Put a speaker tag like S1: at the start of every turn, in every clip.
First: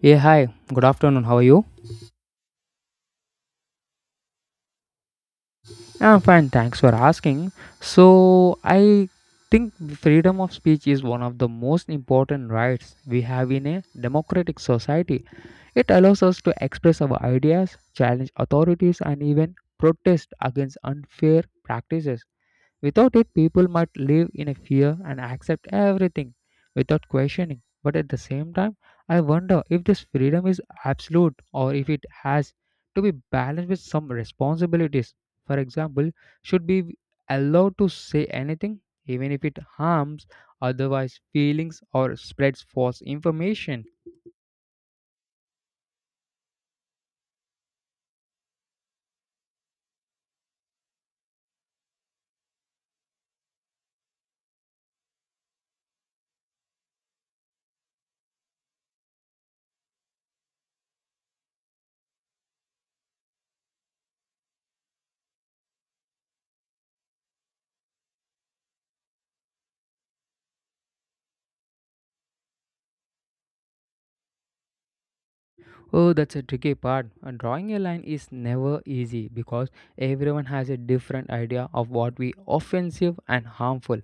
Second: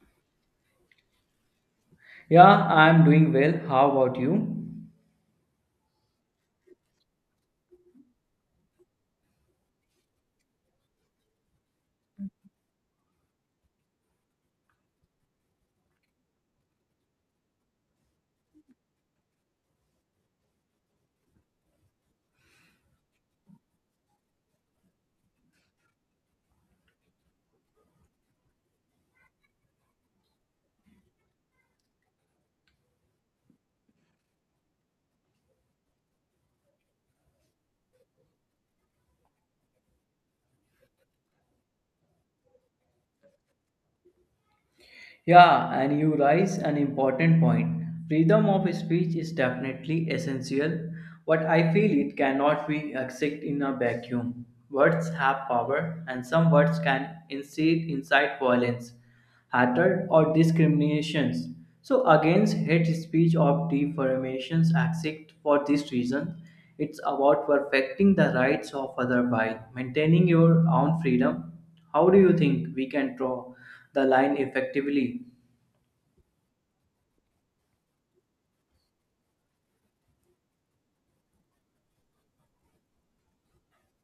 S1: Yeah, hi. Good afternoon. How are you?
S2: Yeah, I'm doing well. How about you?
S1: I'm fine, thanks for asking. So, I think freedom of speech is one of the most important rights we have in a democratic society. It allows us to express our ideas, challenge authorities, and even protest against unfair practices. Without it, people might live in a fear and accept everything without questioning. But at the same time, I wonder if this freedom is absolute or if it has to be balanced with some responsibilities. For example, should be allowed to say anything, even if it harms otherwise feelings or spreads false information.
S2: Yeah, and you raise an important point. Freedom of speech is definitely essential, but I feel it cannot be accepted in a vacuum. Words have power, and some words can incite violence, hatred, or discriminations. So, against hate speech or defamations, except for this reason, it's about perfecting the rights of other by maintaining your own freedom. How do you think we can draw the line effectively?
S1: Oh, that's a tricky part. Drawing a line is never easy because everyone has a different idea of what we offensive and harmful.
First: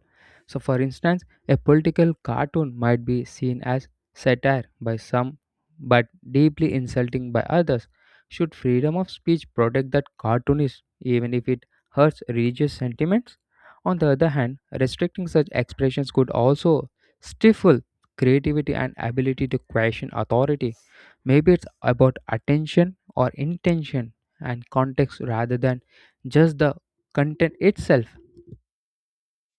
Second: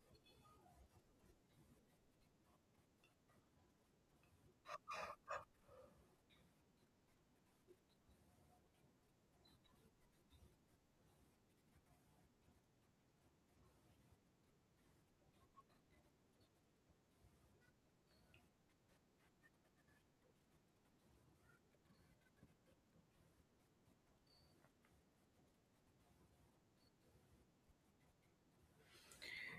S1: So, for instance, a political cartoon might be seen as satire by some but deeply insulting by others. Should freedom of speech protect that cartoonist even if it hurts religious sentiments? On the other hand, restricting such expressions could also stifle creativity and ability to question authority. Maybe it's about attention or intention and context rather than just the content itself.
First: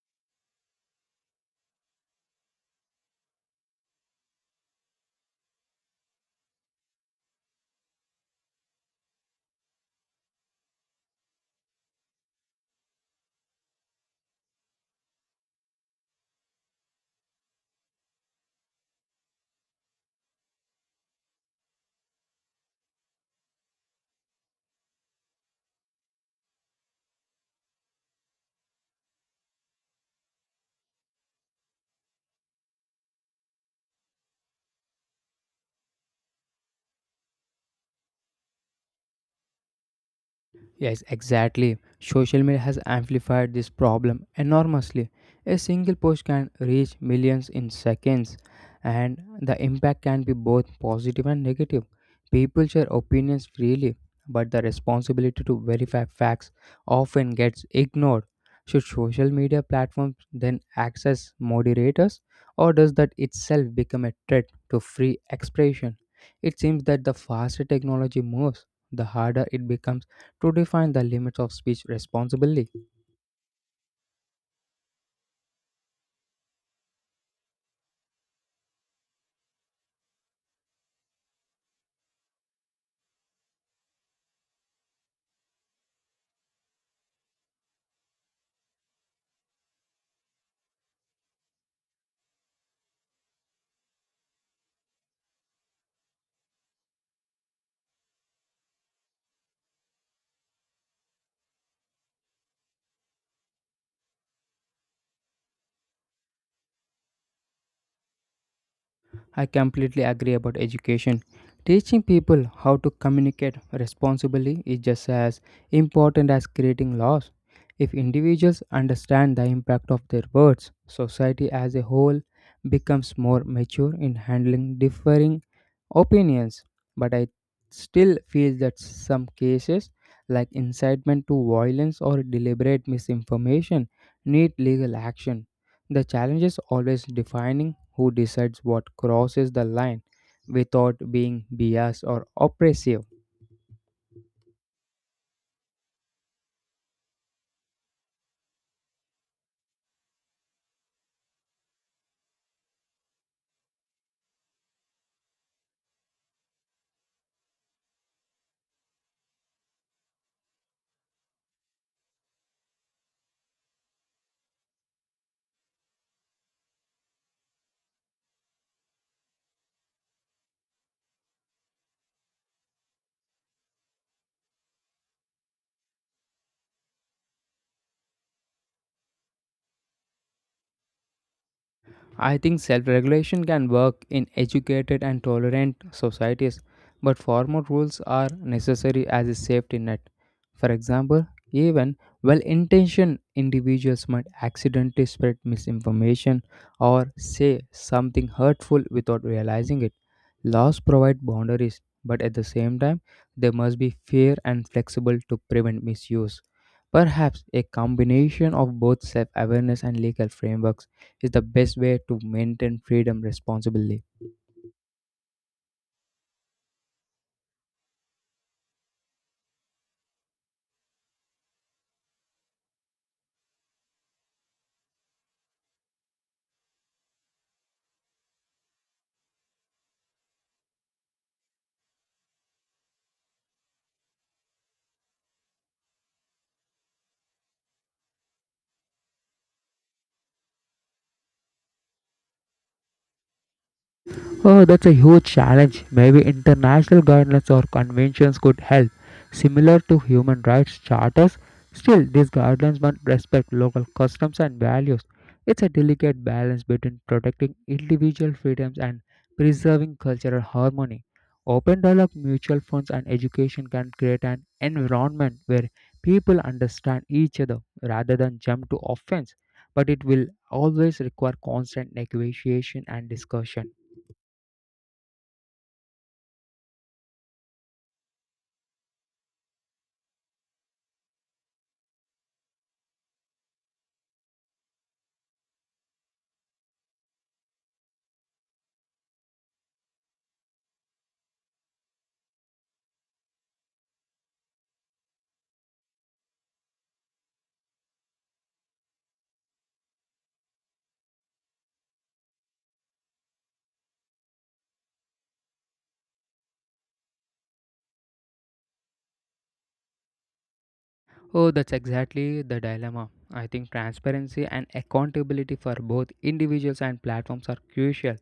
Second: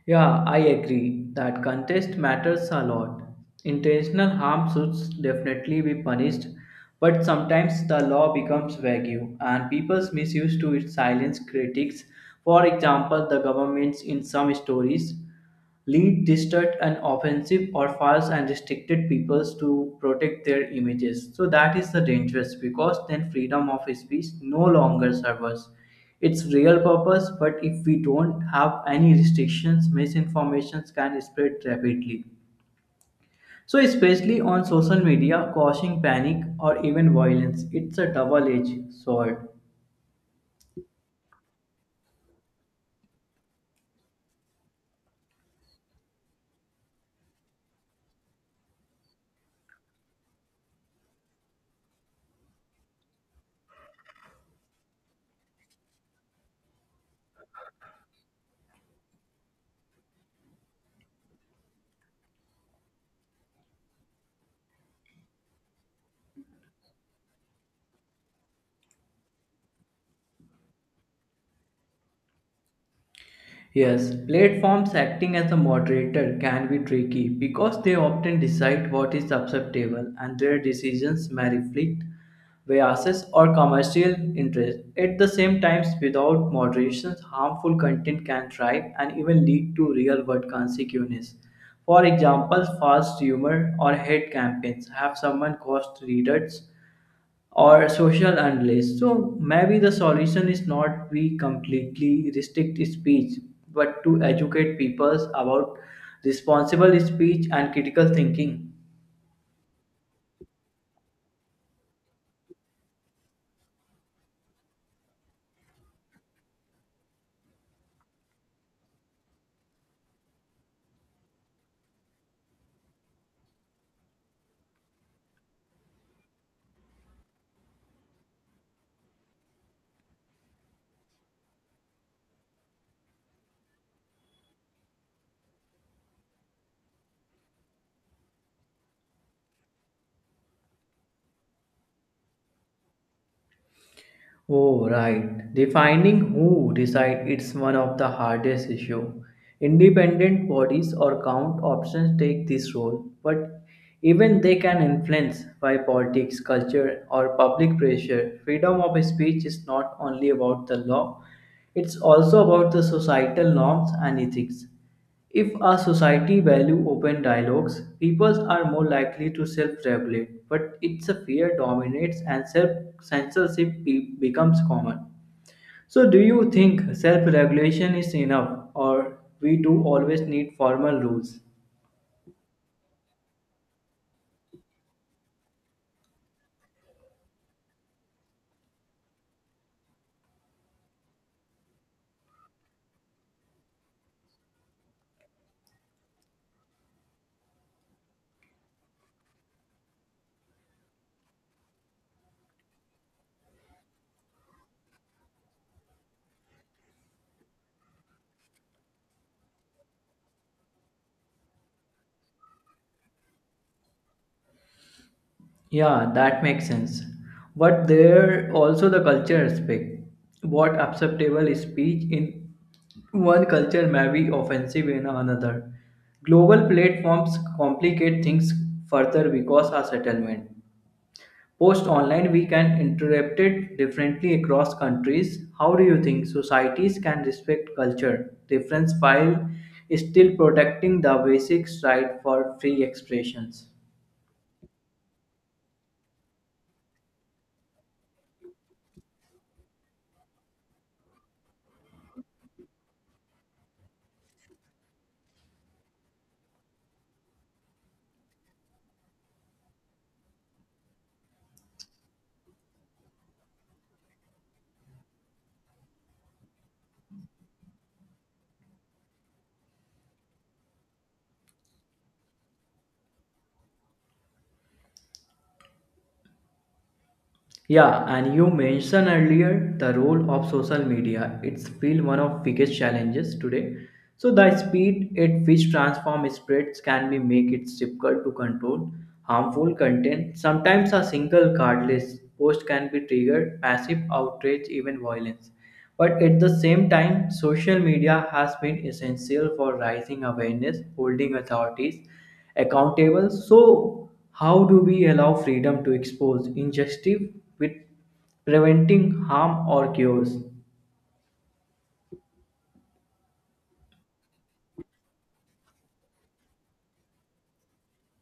S2: Yeah, I agree that contest matters a lot. Intentional harm should definitely be punished, but sometimes the law becomes vague and people's misuse to it silence critics. For example, the governments in some stories. Lead distant and offensive or false and restricted peoples to protect their images, so that is the dangerous because then freedom of speech no longer serves us its real purpose. But if we don't have any restrictions, misinformations can spread rapidly, so especially on social media causing panic or even violence. It's a double edged sword.
S1: Yes, exactly. Social media has amplified this problem enormously. A single post can reach millions in seconds, and the impact can be both positive and negative. People share opinions freely, but the responsibility to verify facts often gets ignored. Should social media platforms then access moderators, or does that itself become a threat to free expression? It seems that the faster technology moves, the harder it becomes to define the limits of speech responsibly.
S2: Yes, platforms acting as a moderator can be tricky because they often decide what is acceptable and their decisions may reflect biases or commercial interests. At the same time, without moderation, harmful content can thrive and even lead to real world consequences. For example, false humor or hate campaigns have someone cost readers or social unrest. So maybe the solution is not we completely restrict speech, but to educate people about responsible speech and critical thinking.
S1: I completely agree about education. Teaching people how to communicate responsibly is just as important as creating laws. If individuals understand the impact of their words, society as a whole becomes more mature in handling differing opinions. But I still feel that some cases, like incitement to violence or deliberate misinformation, need legal action. The challenge is always defining who decides what crosses the line without being biased or oppressive.
S2: Oh, right. Defining who decide it's one of the hardest issue. Independent bodies or count options take this role, but even they can influence by politics, culture, or public pressure. Freedom of speech is not only about the law; it's also about the societal norms and ethics. If a society value open dialogues, peoples are more likely to self-regulate, but it's a fear dominates and self-censorship becomes common. So do you think self-regulation is enough or we do always need formal rules?
S1: I think self regulation can work in educated and tolerant societies, but formal rules are necessary as a safety net. For example, even well intentioned individuals might accidentally spread misinformation or say something hurtful without realizing it. Laws provide boundaries, but at the same time, they must be fair and flexible to prevent misuse. Perhaps a combination of both self awareness and legal frameworks is the best way to maintain freedom responsibly.
S2: Yeah, that makes sense. But there also the culture aspect. What acceptable speech in one culture may be offensive in another. Global platforms complicate things further because of settlement. Post online, we can interpret it differently across countries. How do you think societies can respect culture difference while still protecting the basic right for free expressions?
S1: Oh, that's a huge challenge. Maybe international guidelines or conventions could help, similar to human rights charters. Still, these guidelines must respect local customs and values. It's a delicate balance between protecting individual freedoms and preserving cultural harmony. Open dialogue, mutual funds, and education can create an environment where people understand each other rather than jump to offense, but it will always require constant negotiation and discussion.
S2: Yeah, and you mentioned earlier the role of social media. It's still one of biggest challenges today. So the speed at which transform spreads can be make it difficult to control harmful content. Sometimes a single cardless post can be triggered passive outrage, even violence. But at the same time, social media has been essential for raising awareness, holding authorities accountable. So, how do we allow freedom to expose injustice with preventing harm or chaos?
S1: Oh, that's exactly the dilemma. I think transparency and accountability for both individuals and platforms are crucial.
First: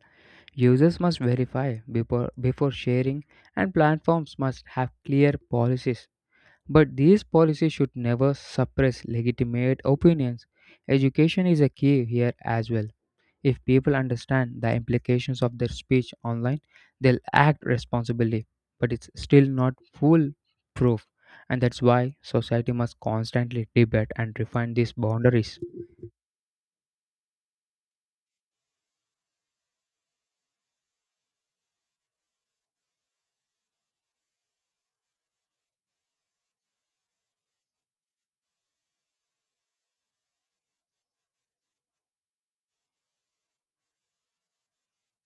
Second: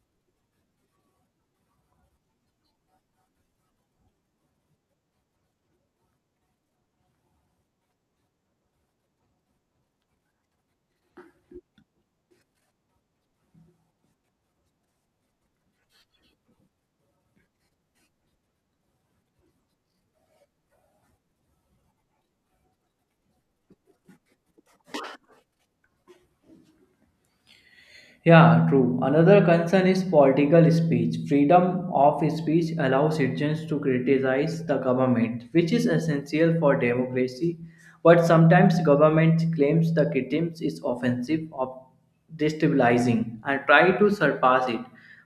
S1: Users must verify before sharing, and platforms must have clear policies. But these policies should never suppress legitimate opinions. Education is a key here as well. If people understand the implications of their speech online, they'll act responsibly. But it's still not foolproof, and that's why society must constantly debate and refine these boundaries.
S2: Yeah, true. Another concern is political speech. Freedom of speech allows citizens to criticize the government, which is essential for democracy. But sometimes government claims the criticism is offensive or destabilizing and try to surpass it.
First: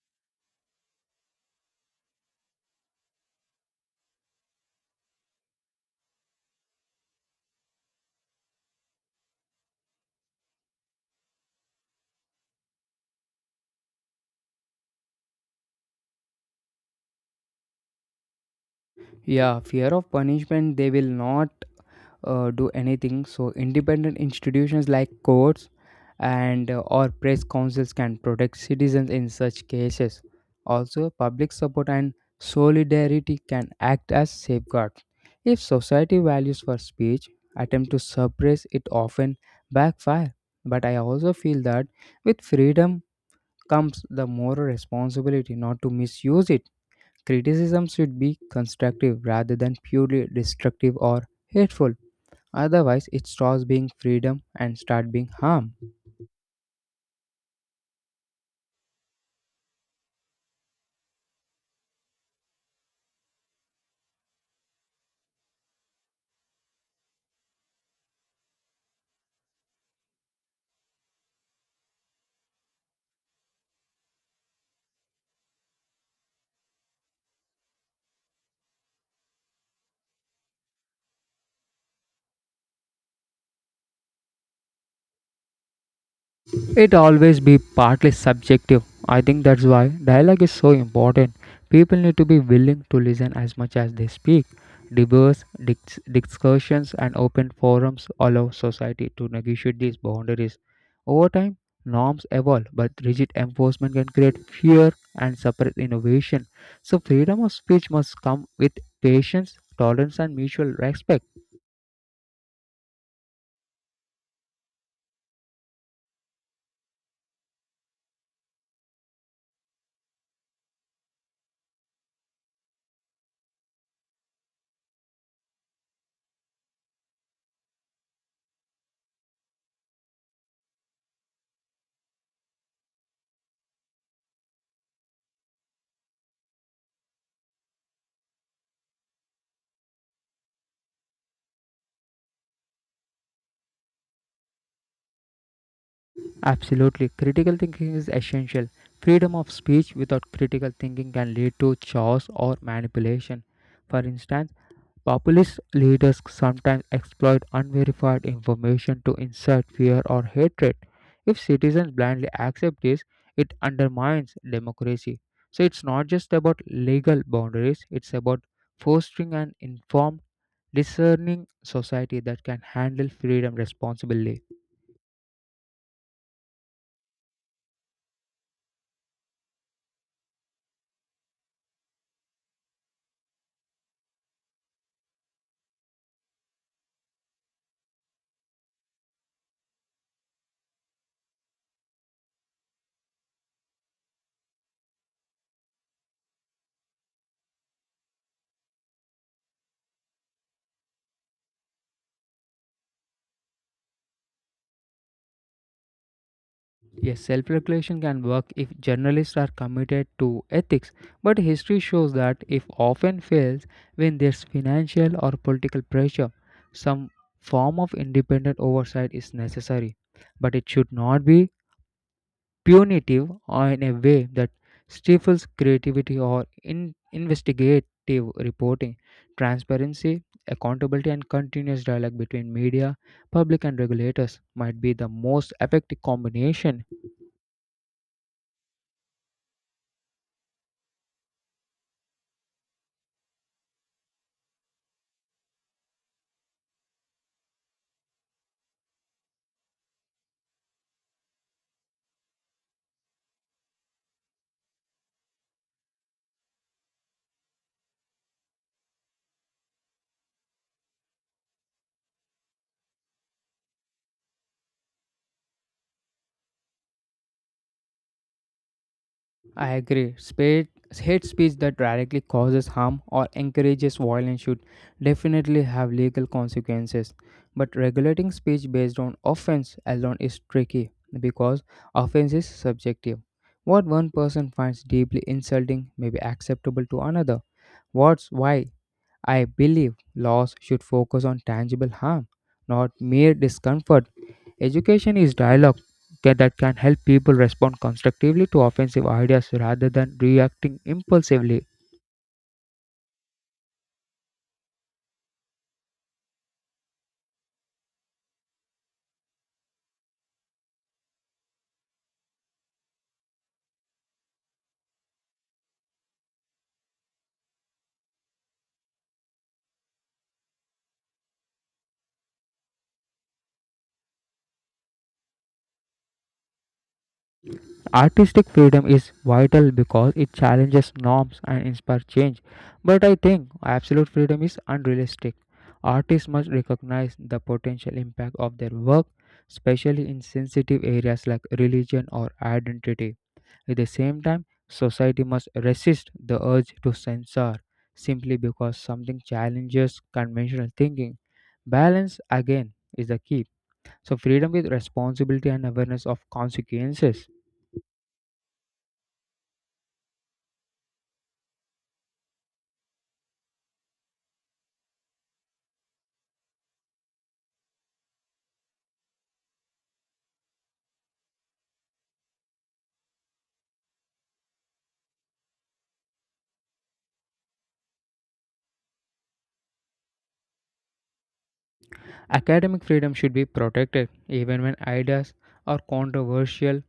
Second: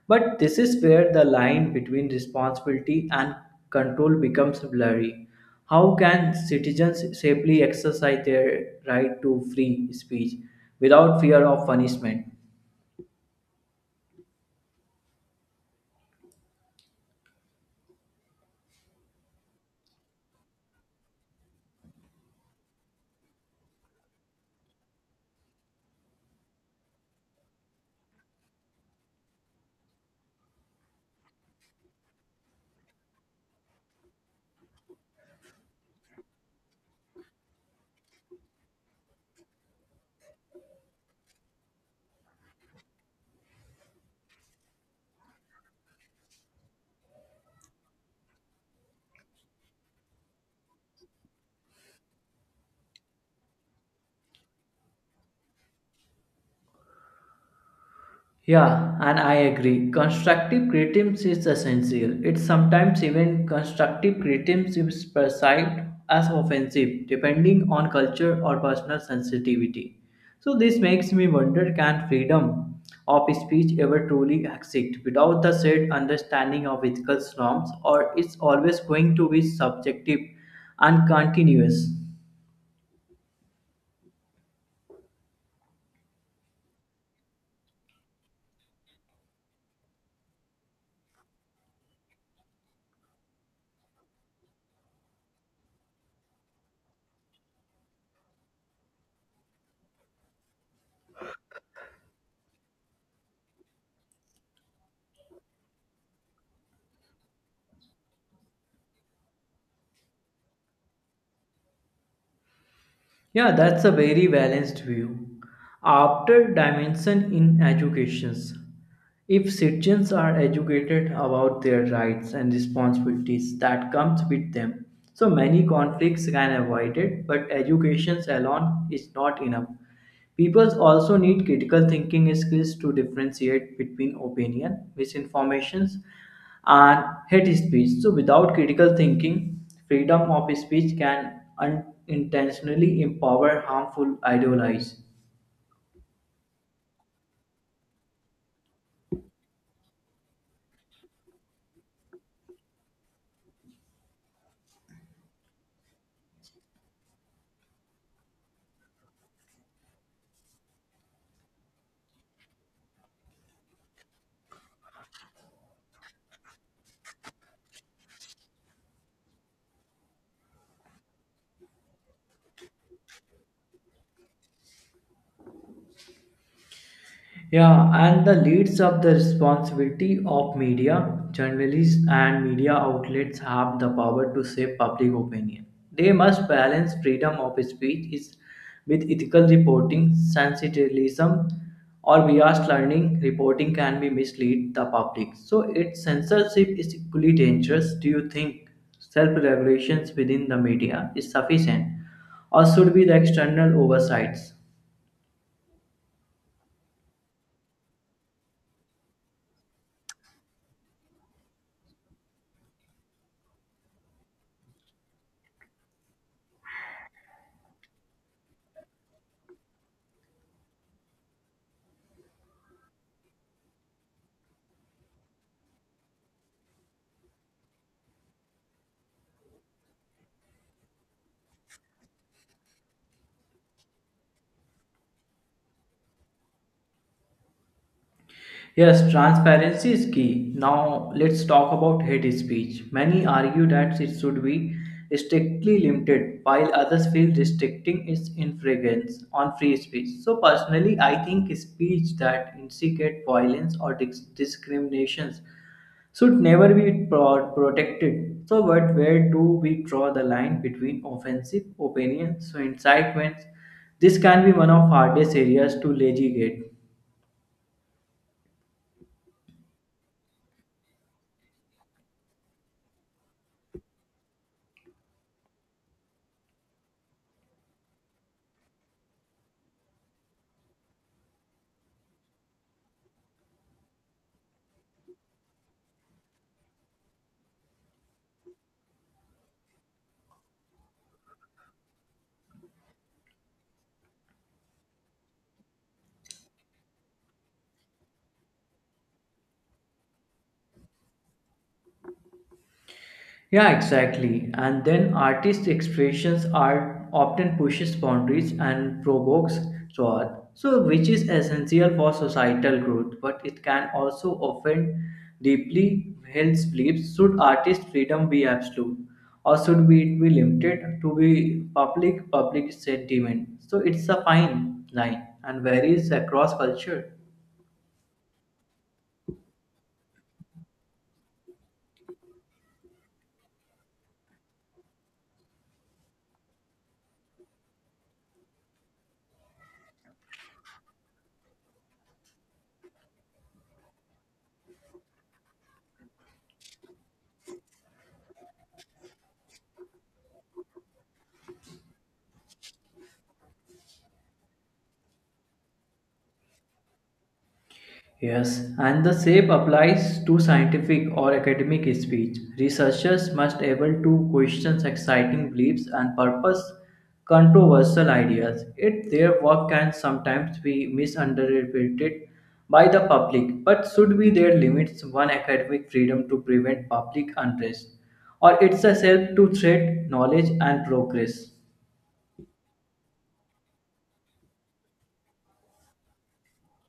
S2: But this is where the line between responsibility and control becomes blurry. How can citizens safely exercise their right to free speech without fear of punishment?
S1: Yeah, fear of punishment, they will not do anything. So independent institutions like courts and or press councils can protect citizens in such cases. Also, public support and solidarity can act as safeguards. If society values for speech attempt to suppress it often backfire. But I also feel that with freedom comes the moral responsibility not to misuse it. Criticism should be constructive rather than purely destructive or hateful. Otherwise, it stops being freedom and start being harm.
S2: Yeah, and I agree. Constructive criticism is essential. It's sometimes even constructive criticism is perceived as offensive, depending on culture or personal sensitivity. So this makes me wonder: can freedom of speech ever truly exist without the shared understanding of ethical norms, or it's always going to be subjective and continuous?
S1: It always be partly subjective. I think that's why dialogue is so important. People need to be willing to listen as much as they speak. Debates, discussions, and open forums allow society to negotiate these boundaries. Over time, norms evolve, but rigid enforcement can create fear and suppress innovation. So, freedom of speech must come with patience, tolerance, and mutual respect.
S2: Yeah, that's a very balanced view. After dimension in educations, if citizens are educated about their rights and responsibilities that comes with them, so many conflicts can avoided, but education alone is not enough. People also need critical thinking skills to differentiate between opinion, misinformations, and hate speech. So, without critical thinking, freedom of speech can unintentionally empower harmful ideologies.
S1: Absolutely. Critical thinking is essential. Freedom of speech without critical thinking can lead to chaos or manipulation. For instance, populist leaders sometimes exploit unverified information to insert fear or hatred. If citizens blindly accept this, it undermines democracy. So it's not just about legal boundaries, it's about fostering an informed discerning society that can handle freedom responsibly.
S2: Yeah, and the leads of the responsibility of media, journalists, and media outlets have the power to shape public opinion. They must balance freedom of speech with ethical reporting, sensationalism, or biased learning. Reporting can be mislead the public, so its censorship is equally dangerous. Do you think self-regulations within the media is sufficient, or should be the external oversights?
S1: Yes, self regulation can work if journalists are committed to ethics, but history shows that if often fails when there's financial or political pressure, some form of independent oversight is necessary, but it should not be punitive or in a way that stifles creativity or in investigative reporting. Transparency, accountability, and continuous dialogue between media, public, and regulators might be the most effective combination.
S2: Yes, transparency is key. Now, let's talk about hate speech. Many argue that it should be strictly limited, while others feel restricting its infringements on free speech. So, personally, I think speech that instigate violence or discriminations should never be protected. So, but where do we draw the line between offensive opinions, so incitements? This can be one of hardest areas to legislate.
S1: I agree. Hate speech that directly causes harm or encourages violence should definitely have legal consequences. But regulating speech based on offense alone is tricky because offense is subjective. What one person finds deeply insulting may be acceptable to another. What's why I believe laws should focus on tangible harm, not mere discomfort. Education is dialogue that can help people respond constructively to offensive ideas rather than reacting impulsively.
S2: Yeah, exactly. And then artist expressions are often pushes boundaries and provokes thought, so which is essential for societal growth, but it can also offend deeply held beliefs. Should artist freedom be absolute, or should be it be limited to be public sentiment? So it's a fine line and varies across culture.
S1: Artistic freedom is vital because it challenges norms and inspires change. But I think absolute freedom is unrealistic. Artists must recognize the potential impact of their work, especially in sensitive areas like religion or identity. At the same time, society must resist the urge to censor simply because something challenges conventional thinking. Balance, again, is the key. So, freedom with responsibility and awareness of consequences.
S2: Yes, and the same applies to scientific or academic speech. Researchers must able to question exciting beliefs and purpose controversial ideas. It their work can sometimes be misunderstood by the public, but should be there limits one academic freedom to prevent public unrest, or it's a self to threat knowledge and progress.
S1: Academic freedom should be protected even when ideas are controversial.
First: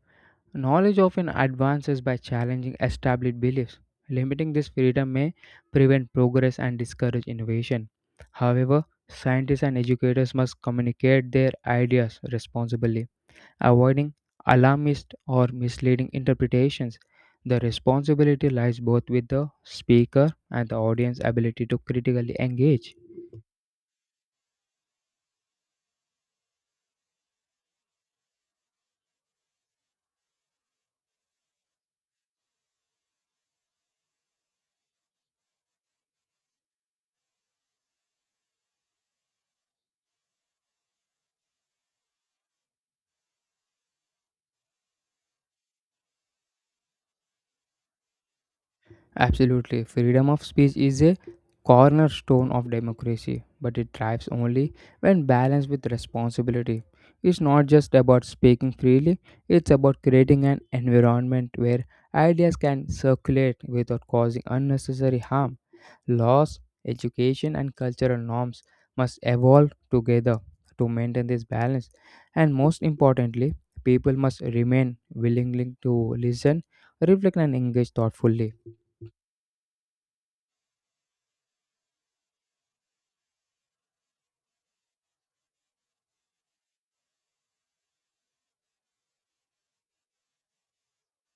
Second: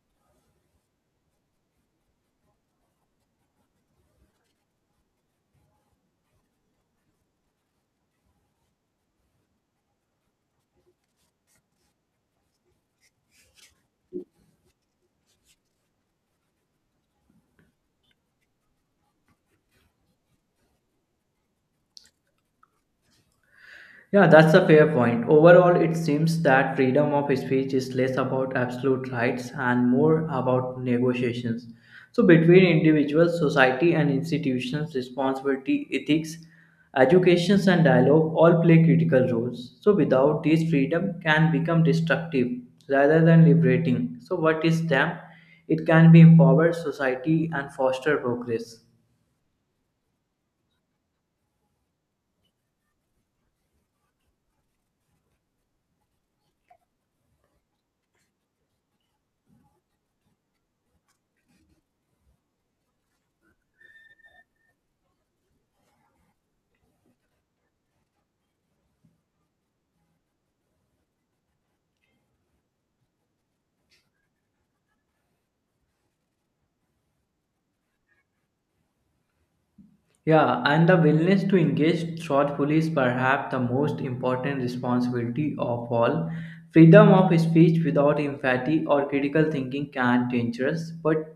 S1: Knowledge often advances by challenging established beliefs. Limiting this freedom may prevent progress and discourage innovation. However, scientists and educators must communicate their ideas responsibly, avoiding alarmist or misleading interpretations. The responsibility lies both with the speaker and the audience's ability to critically engage.
S2: Yeah, that's a fair point. Overall, it seems that freedom of speech is less about absolute rights and more about negotiations. So, between individuals, society, and institutions, responsibility, ethics, educations, and dialogue all play critical roles. So, without these, freedom can become destructive rather than liberating. So, what is them? It can be empower society and foster progress.
S1: Absolutely. Freedom of speech is a cornerstone of democracy, but it thrives only when balanced with responsibility. It's not just about speaking freely, it's about creating an environment where ideas can circulate without causing unnecessary harm. Laws, education, and cultural norms must evolve together to maintain this balance. And most importantly, people must remain willing to listen, reflect, and engage thoughtfully.
S2: Yeah, and the willingness to engage thoughtfully is perhaps the most important responsibility of all. Freedom of speech without empathy or critical thinking can be dangerous, but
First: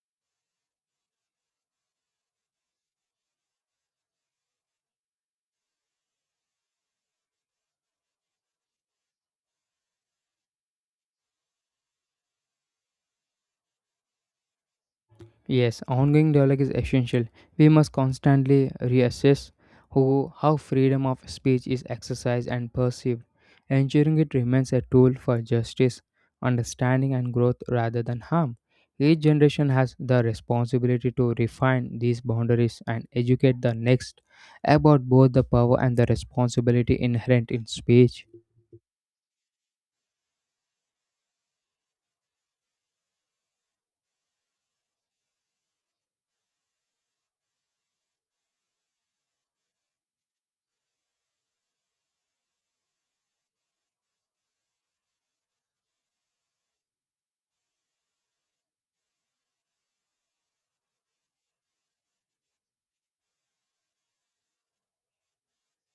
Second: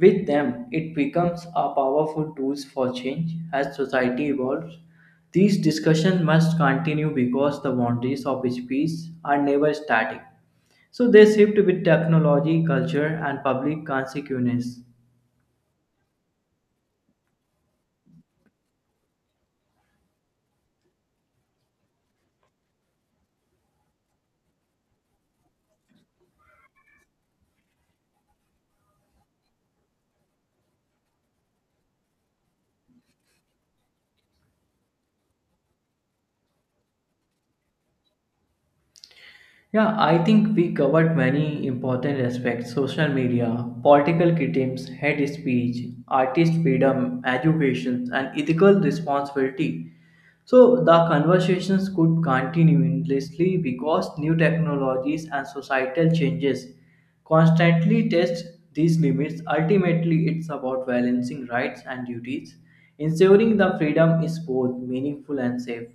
S2: with them it becomes a powerful tool for change as society evolves. These discussions must continue because the boundaries of speech are never static. So they shift with technology, culture, and public consequences.
S1: Yes, ongoing dialogue is essential. We must constantly reassess who, how freedom of speech is exercised and perceived, ensuring it remains a tool for justice, understanding, and growth rather than harm. Each generation has the responsibility to refine these boundaries and educate the next about both the power and the responsibility inherent in speech.
S2: Yeah, I think we covered many important aspects social media, political criticisms, hate speech, artist freedom, education, and ethical responsibility. So, the conversations could continue endlessly because new technologies and societal changes constantly test these limits. Ultimately, it's about balancing rights and duties, ensuring the freedom is both meaningful and safe.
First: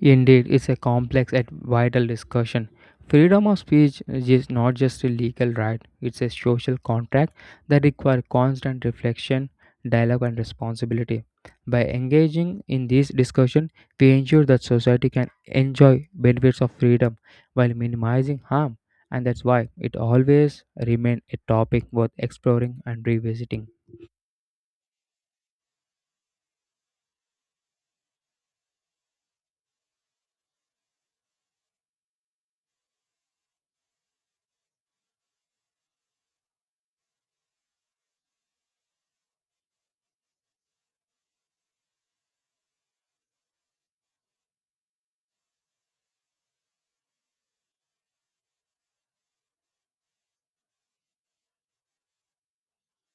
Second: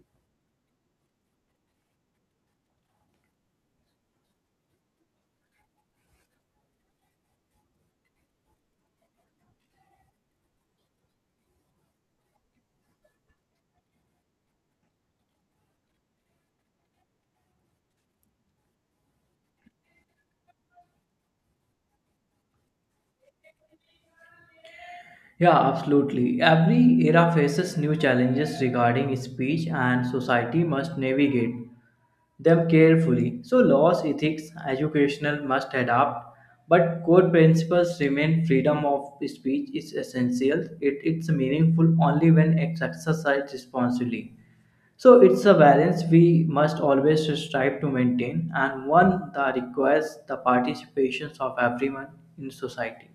S1: Indeed, it's a complex and vital discussion. Freedom of speech is not just a legal right, it's a social contract that requires constant reflection, dialogue, and responsibility. By engaging in this discussion, we ensure that society can enjoy benefits of freedom while minimizing harm, and that's why it always remains a topic worth exploring and revisiting.
S2: Yeah, absolutely. Every era faces new challenges regarding speech, and society must navigate them carefully. So, laws, ethics, educational must adapt, but core principles remain freedom of speech is essential. It's meaningful only when it's exercised responsibly. So, it's a balance we must always strive to maintain, and one that requires the participation of everyone in society.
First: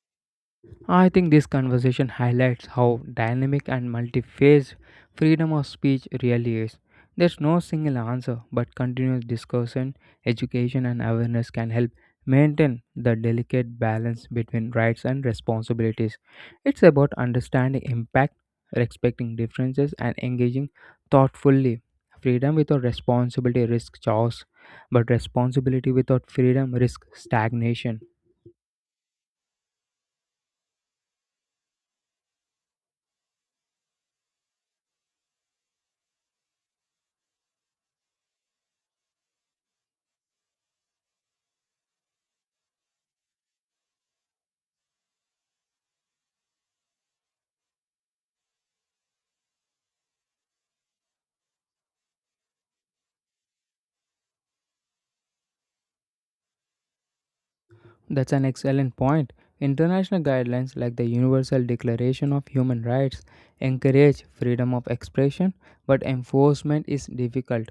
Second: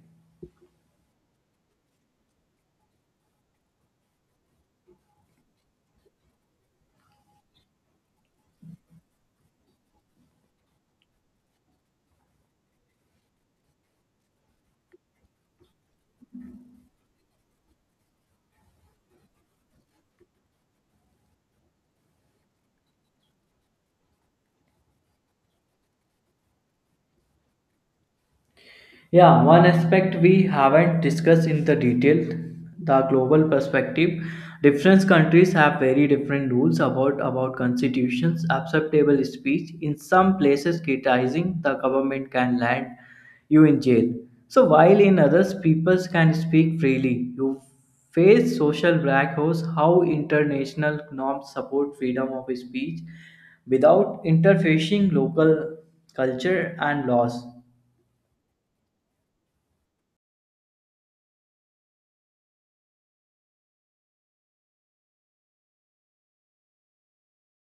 S1: I think this conversation highlights how dynamic and multi-phased freedom of speech really is. There's no single answer, but continuous discussion, education, and awareness can help maintain the delicate balance between rights and responsibilities. It's about understanding impact, respecting differences, and engaging thoughtfully. Freedom without responsibility risks chaos, but responsibility without freedom risks stagnation.
S2: Yeah, one aspect we haven't discussed in the detail, the global perspective. Different countries have very different rules about constitutions, acceptable speech. In some places, criticizing the government can land you in jail. So while in others, people can speak freely. You face social black holes, how international norms support freedom of speech without interfacing local culture and laws.
S1: That's an excellent point. International guidelines like the Universal Declaration of Human Rights encourage freedom of expression, but enforcement is difficult.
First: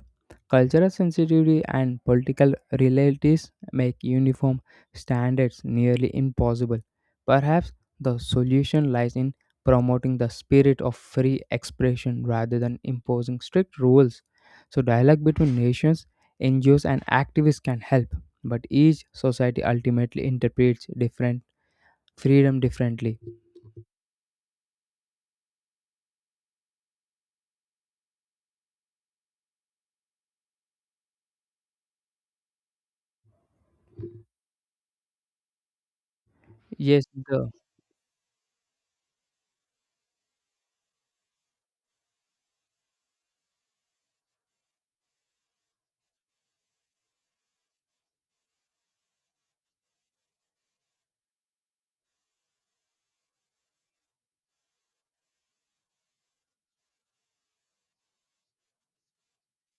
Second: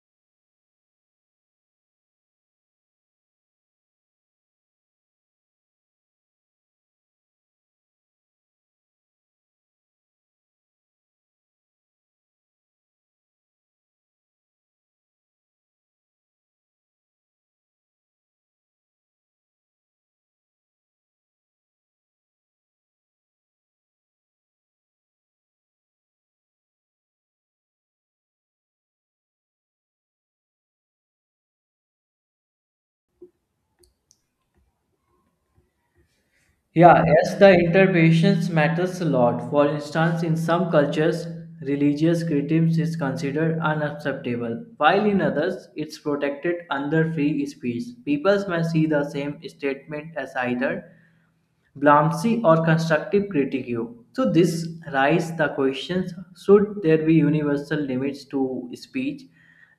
S1: Cultural sensitivity and political realities make uniform standards nearly impossible. Perhaps the solution lies in promoting the spirit of free expression rather than imposing strict rules. So, dialogue between nations, NGOs, and activists can help but each society ultimately interprets different freedom differently.
S2: Yeah,
S1: Yes,
S2: yes,
S1: the,
S2: the interpretations matters a lot. For instance, in some cultures, religious criticism is considered unacceptable, while in others, it's protected under free speech. People may see the same statement as either blamsy or constructive critique. So this raises the questions: should there be universal limits to speech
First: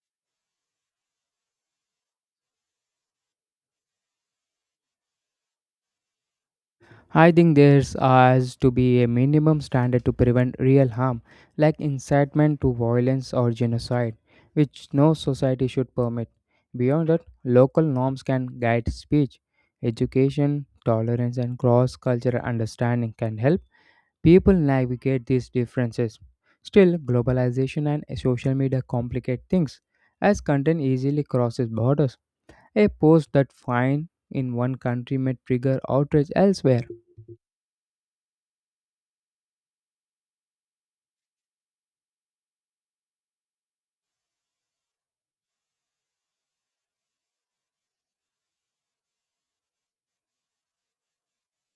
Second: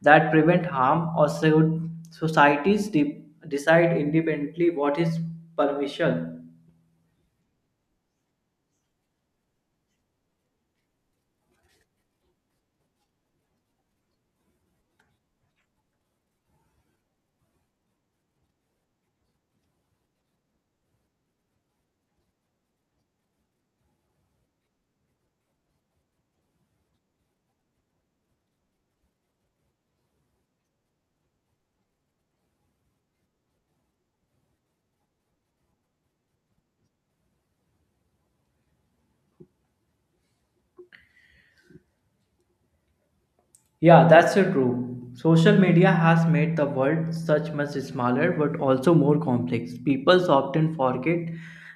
S2: that prevent harm, or should societies decide independently what is permission?
S1: I think there's has to be a minimum standard to prevent real harm, like incitement to violence or genocide, which no society should permit. Beyond that, local norms can guide speech, education, tolerance, and cross-cultural understanding can help people navigate these differences. Still, globalization and social media complicate things as content easily crosses borders. A post that fine in one country may trigger outrage elsewhere.
S2: Yeah, that's so true. Social media has made the world such much smaller but also more complex. People often forget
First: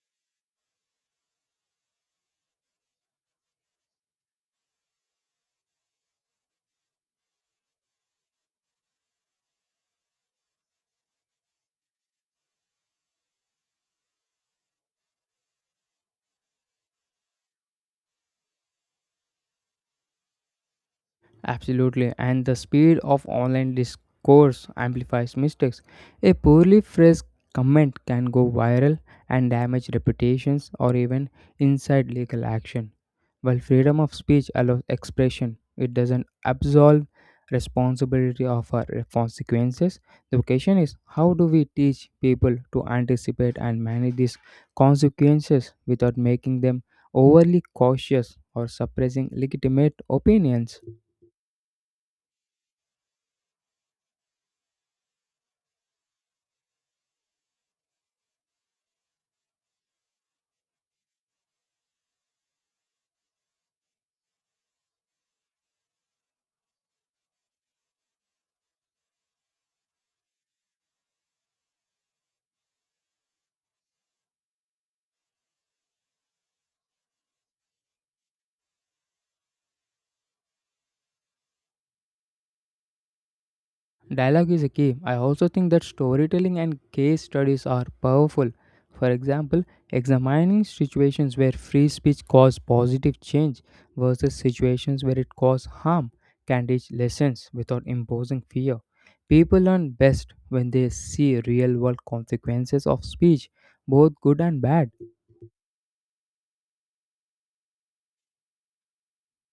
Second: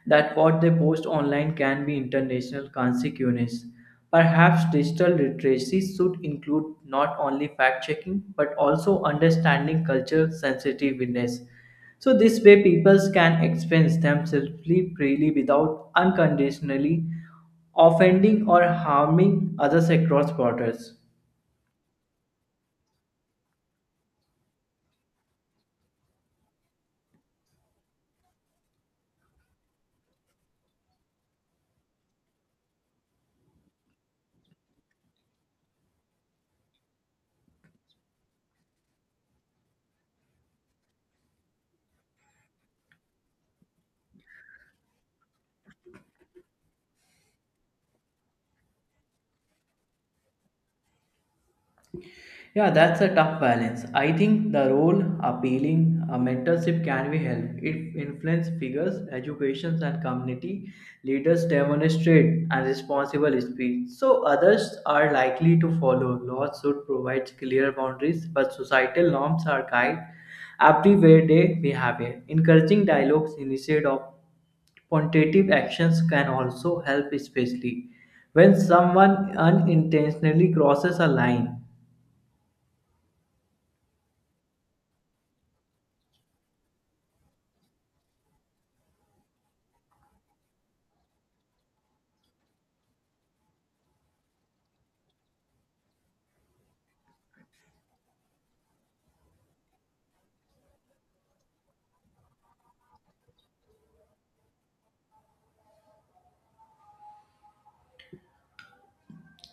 S2: that what they post online can be international consequences. Perhaps digital literacy should include not only fact checking but also understanding culture sensitiveness. So this way people can express themselves freely without unconditionally offending or harming others across borders.
S1: Absolutely, and the speed of online discourse amplifies mistakes. A poorly phrased comment can go viral and damage reputations or even incite legal action. While freedom of speech allows expression, it doesn't absolve responsibility of our consequences. The question is how do we teach people to anticipate and manage these consequences without making them overly cautious or suppressing legitimate opinions?
S2: Yeah, that's a tough balance. I think the role appealing a mentorship can be help. It influence figures, educations and community leaders demonstrate and responsible speech. So others are likely to follow. Laws should provide clear boundaries, but societal norms are guide everyday behavior. Encouraging dialogues instead of quantitative actions can also help, especially when someone unintentionally crosses a line.
S1: Dialogue is a key. I also think that storytelling and case studies are powerful. For example, examining situations where free speech caused positive change versus situations where it caused harm can teach lessons without imposing fear. People learn best when they see real world consequences of speech, both good and bad.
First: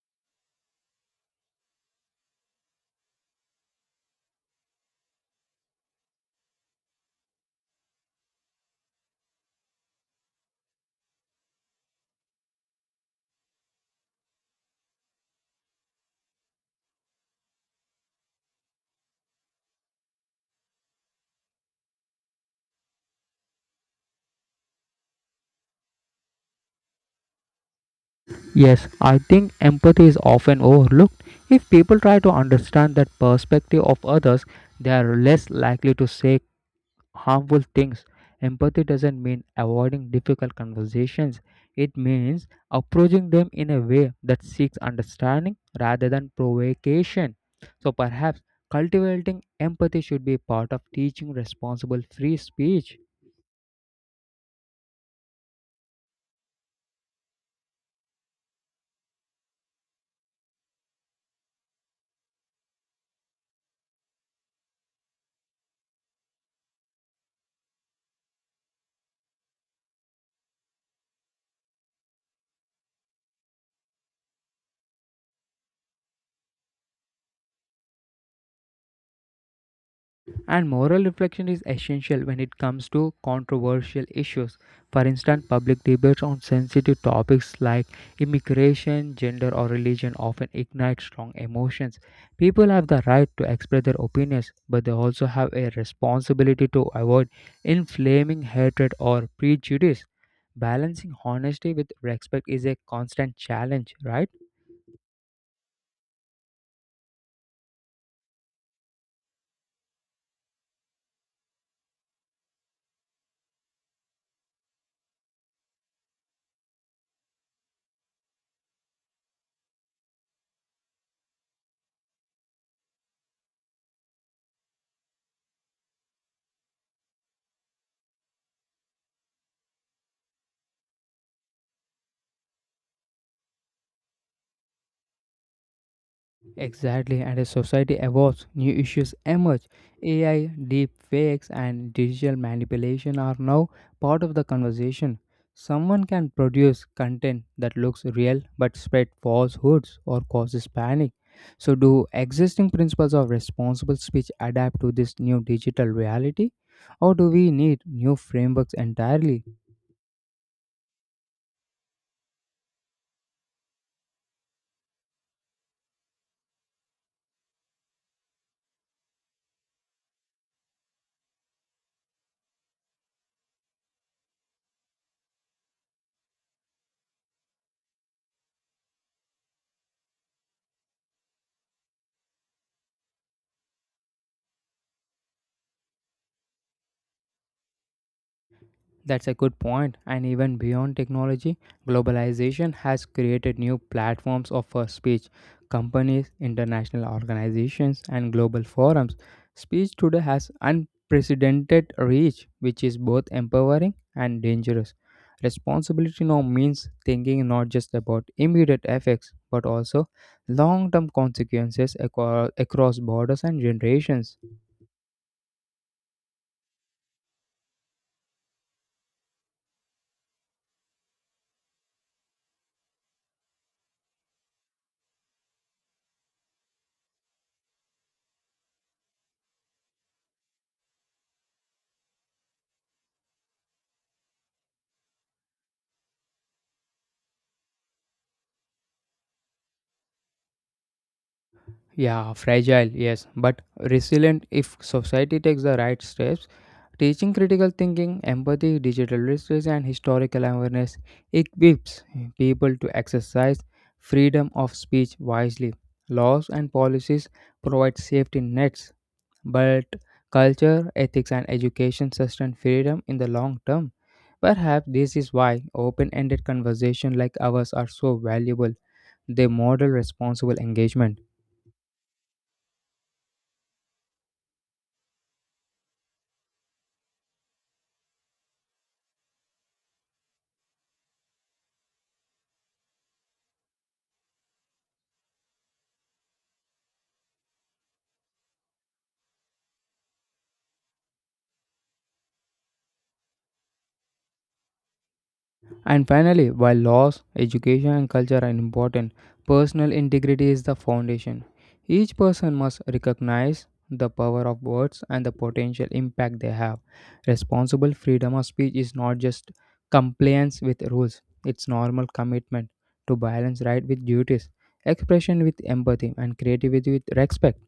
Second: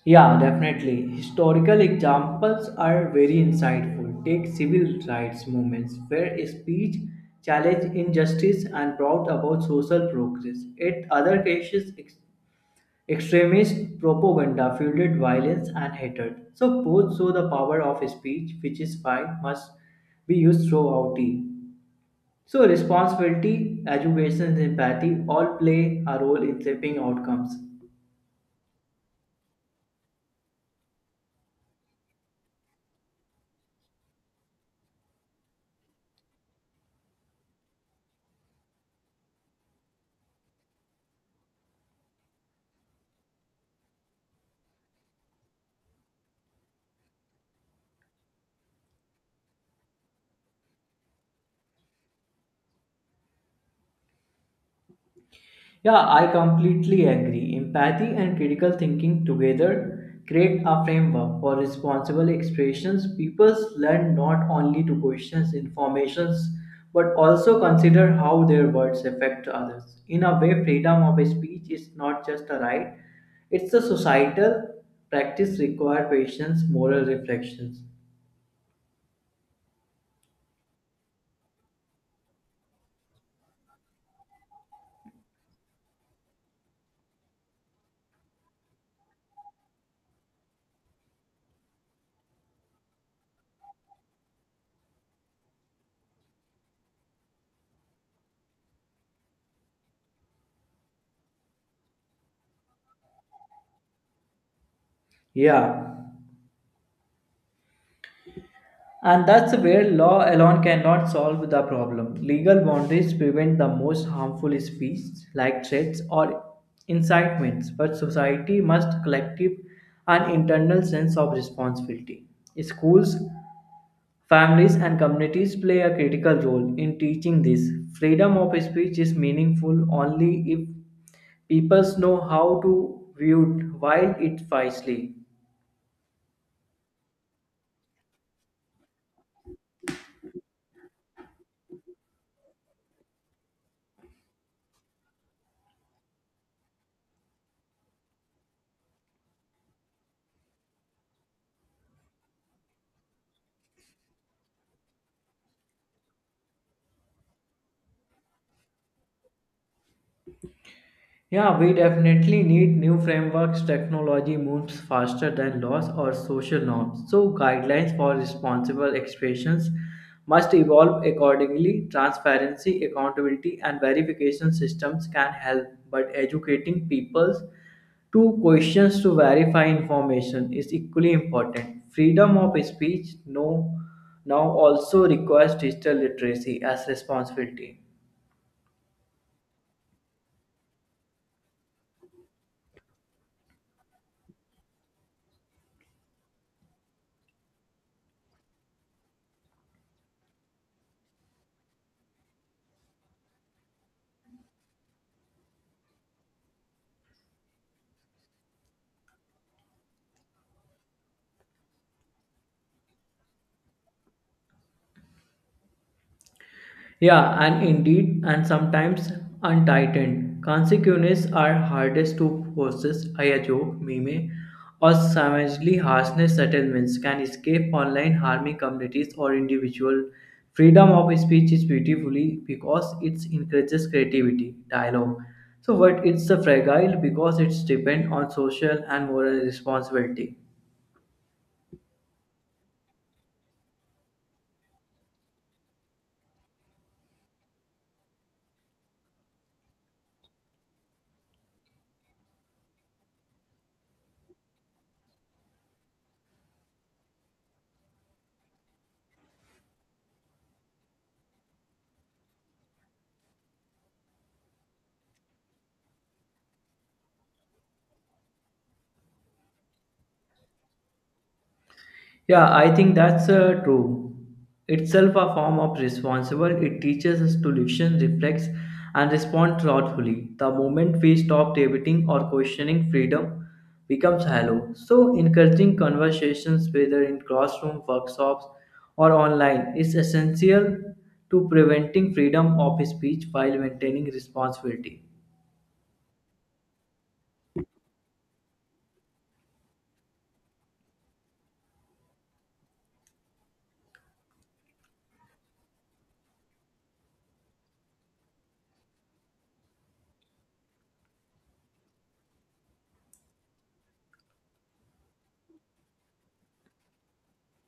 S2: Yeah, definitely. Historical examples are very insightful. Take civil rights movements where speech challenged injustice and brought about social progress. In other cases, extremist propaganda fueled violence and hatred. So both show the power of speech, which is why must be used throughout the. So responsibility, education, and empathy all play a role in shaping outcomes.
S1: Yes, I think empathy is often overlooked. If people try to understand that perspective of others, they are less likely to say harmful things. Empathy doesn't mean avoiding difficult conversations, it means approaching them in a way that seeks understanding rather than provocation. So perhaps cultivating empathy should be part of teaching responsible free speech.
S2: Yeah, I completely agree. Empathy and critical thinking together create a framework for responsible expressions. People learn not only to question informations but also consider how their words affect others. In a way, freedom of speech is not just a right, it's a societal practice require patience, moral reflections.
S1: And moral reflection is essential when it comes to controversial issues. For instance, public debates on sensitive topics like immigration, gender, or religion often ignite strong emotions. People have the right to express their opinions, but they also have a responsibility to avoid inflaming hatred or prejudice. Balancing honesty with respect is a constant challenge, right?
S2: Yeah. And that's where law alone cannot solve the problem. Legal boundaries prevent the most harmful speech, like threats or incitements, but society must collective an internal sense of responsibility. Schools, families, and communities play a critical role in teaching this. Freedom of speech is meaningful only if people know how to view it while it wisely.
S1: Exactly, and as society evolves, new issues emerge. AI, deep fakes, and digital manipulation are now part of the conversation. Someone can produce content that looks real but spread falsehoods or causes panic. So, do existing principles of responsible speech adapt to this new digital reality, or do we need new frameworks entirely?
S2: Yeah, we definitely need new frameworks. Technology moves faster than laws or social norms. So, guidelines for responsible expressions must evolve accordingly. Transparency, accountability, and verification systems can help, but educating peoples to questions to verify information is equally important. Freedom of speech no, now also requires digital literacy as responsibility.
S1: That's a good point. And even beyond technology, globalization has created new platforms of speech. Companies, international organizations, and global forums. Speech today has unprecedented reach, which is both empowering and dangerous. Responsibility now means thinking not just about immediate effects, but also long term consequences across borders and generations.
S2: Yeah, and indeed, and sometimes untightened. Consequences are hardest to process. I joke, meme, or savagely harshness settlements can escape online harming communities or individual. Freedom of speech is beautifully because it encourages creativity, dialogue. So, but it's a fragile because it's depend on social and moral responsibility.
S1: Yeah, fragile, yes, but resilient if society takes the right steps. Teaching critical thinking, empathy, digital literacy, and historical awareness equips people to exercise freedom of speech wisely. Laws and policies provide safety nets, but culture, ethics, and education sustain freedom in the long term. Perhaps this is why open ended conversations like ours are so valuable. They model responsible engagement.
S2: Yeah, I think that's true. Itself a form of responsible, it teaches us to listen, reflect, and respond thoughtfully. The moment we stop debating or questioning freedom becomes hollow. So, encouraging conversations, whether in classroom, workshops, or online, is essential to preventing freedom of speech while maintaining responsibility.
S1: And finally, while laws, education, and culture are important, personal integrity is the foundation. Each person must recognize the power of words and the potential impact they have. Responsible freedom of speech is not just compliance with rules, it's normal commitment to balance right with duties, expression with empathy, and creativity with respect.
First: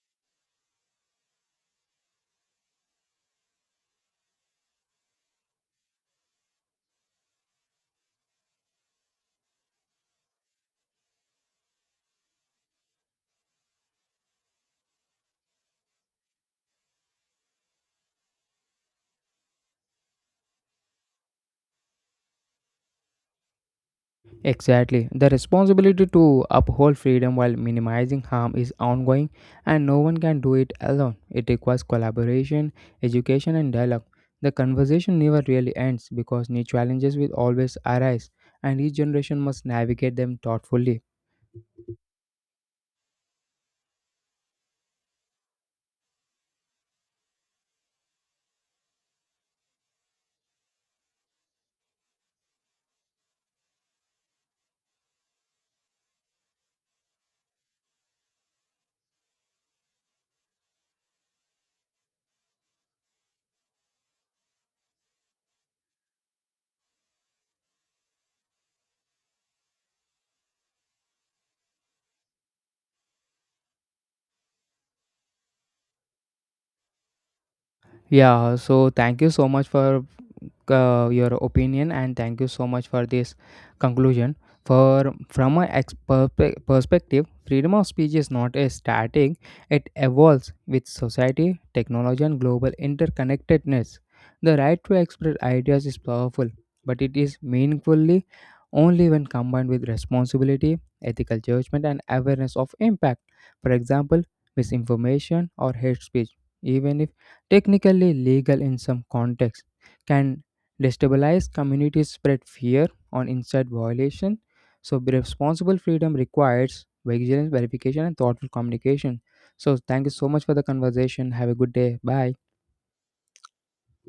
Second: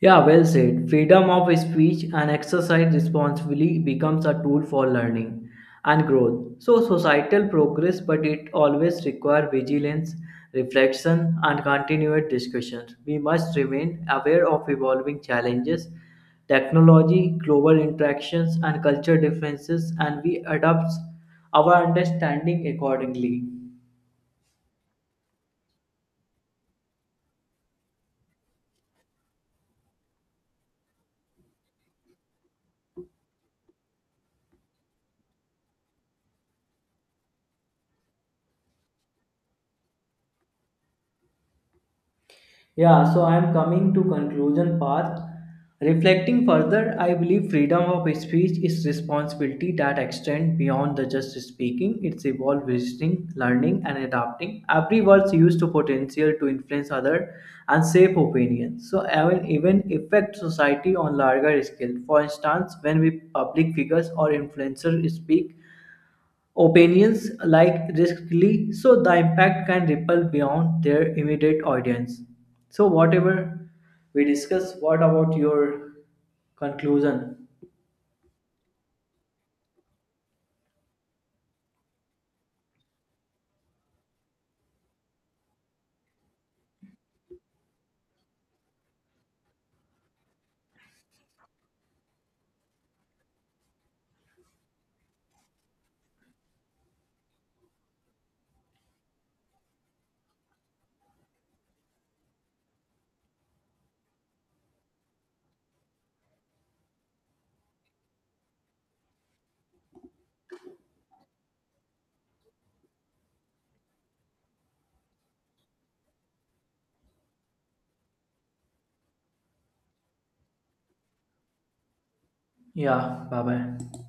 S2: Yeah, well said. Freedom of speech and exercise responsibly becomes a tool for learning and growth. So, societal progress, but it always requires vigilance, reflection, and continued discussions. We must remain aware of evolving challenges, technology, global interactions, and culture differences, and we adapt our understanding accordingly.
S1: Exactly. The responsibility to uphold freedom while minimizing harm is ongoing, and no one can do it alone. It requires collaboration, education, and dialogue. The conversation never really ends because new challenges will always arise, and each generation must navigate them thoughtfully.
S2: Yeah, so I am coming to conclusion path. Reflecting further, I believe freedom of speech is responsibility that extend beyond the just speaking. It's evolve visiting, learning, and adapting. Every word's used to potential to influence other and shape opinions. So even affect society on larger scale. For instance, when we public figures or influencers speak, opinions like riskily, so the impact can ripple beyond their immediate audience. So whatever we discuss, what about your conclusion?
S1: Yeah, so thank you so much for your opinion, and thank you so much for this conclusion. For from a perspective, freedom of speech is not a static. It evolves with society, technology, and global interconnectedness. The right to express ideas is powerful, but it is meaningfully only when combined with responsibility, ethical judgment, and awareness of impact. For example, misinformation or hate speech, even if technically legal in some contexts, can destabilized communities, spread fear on inside violation, so be responsible freedom requires vigilance, verification, and thoughtful communication. So, thank you so much for the conversation. Have a good day. Bye.
S2: Yeah, bye bye.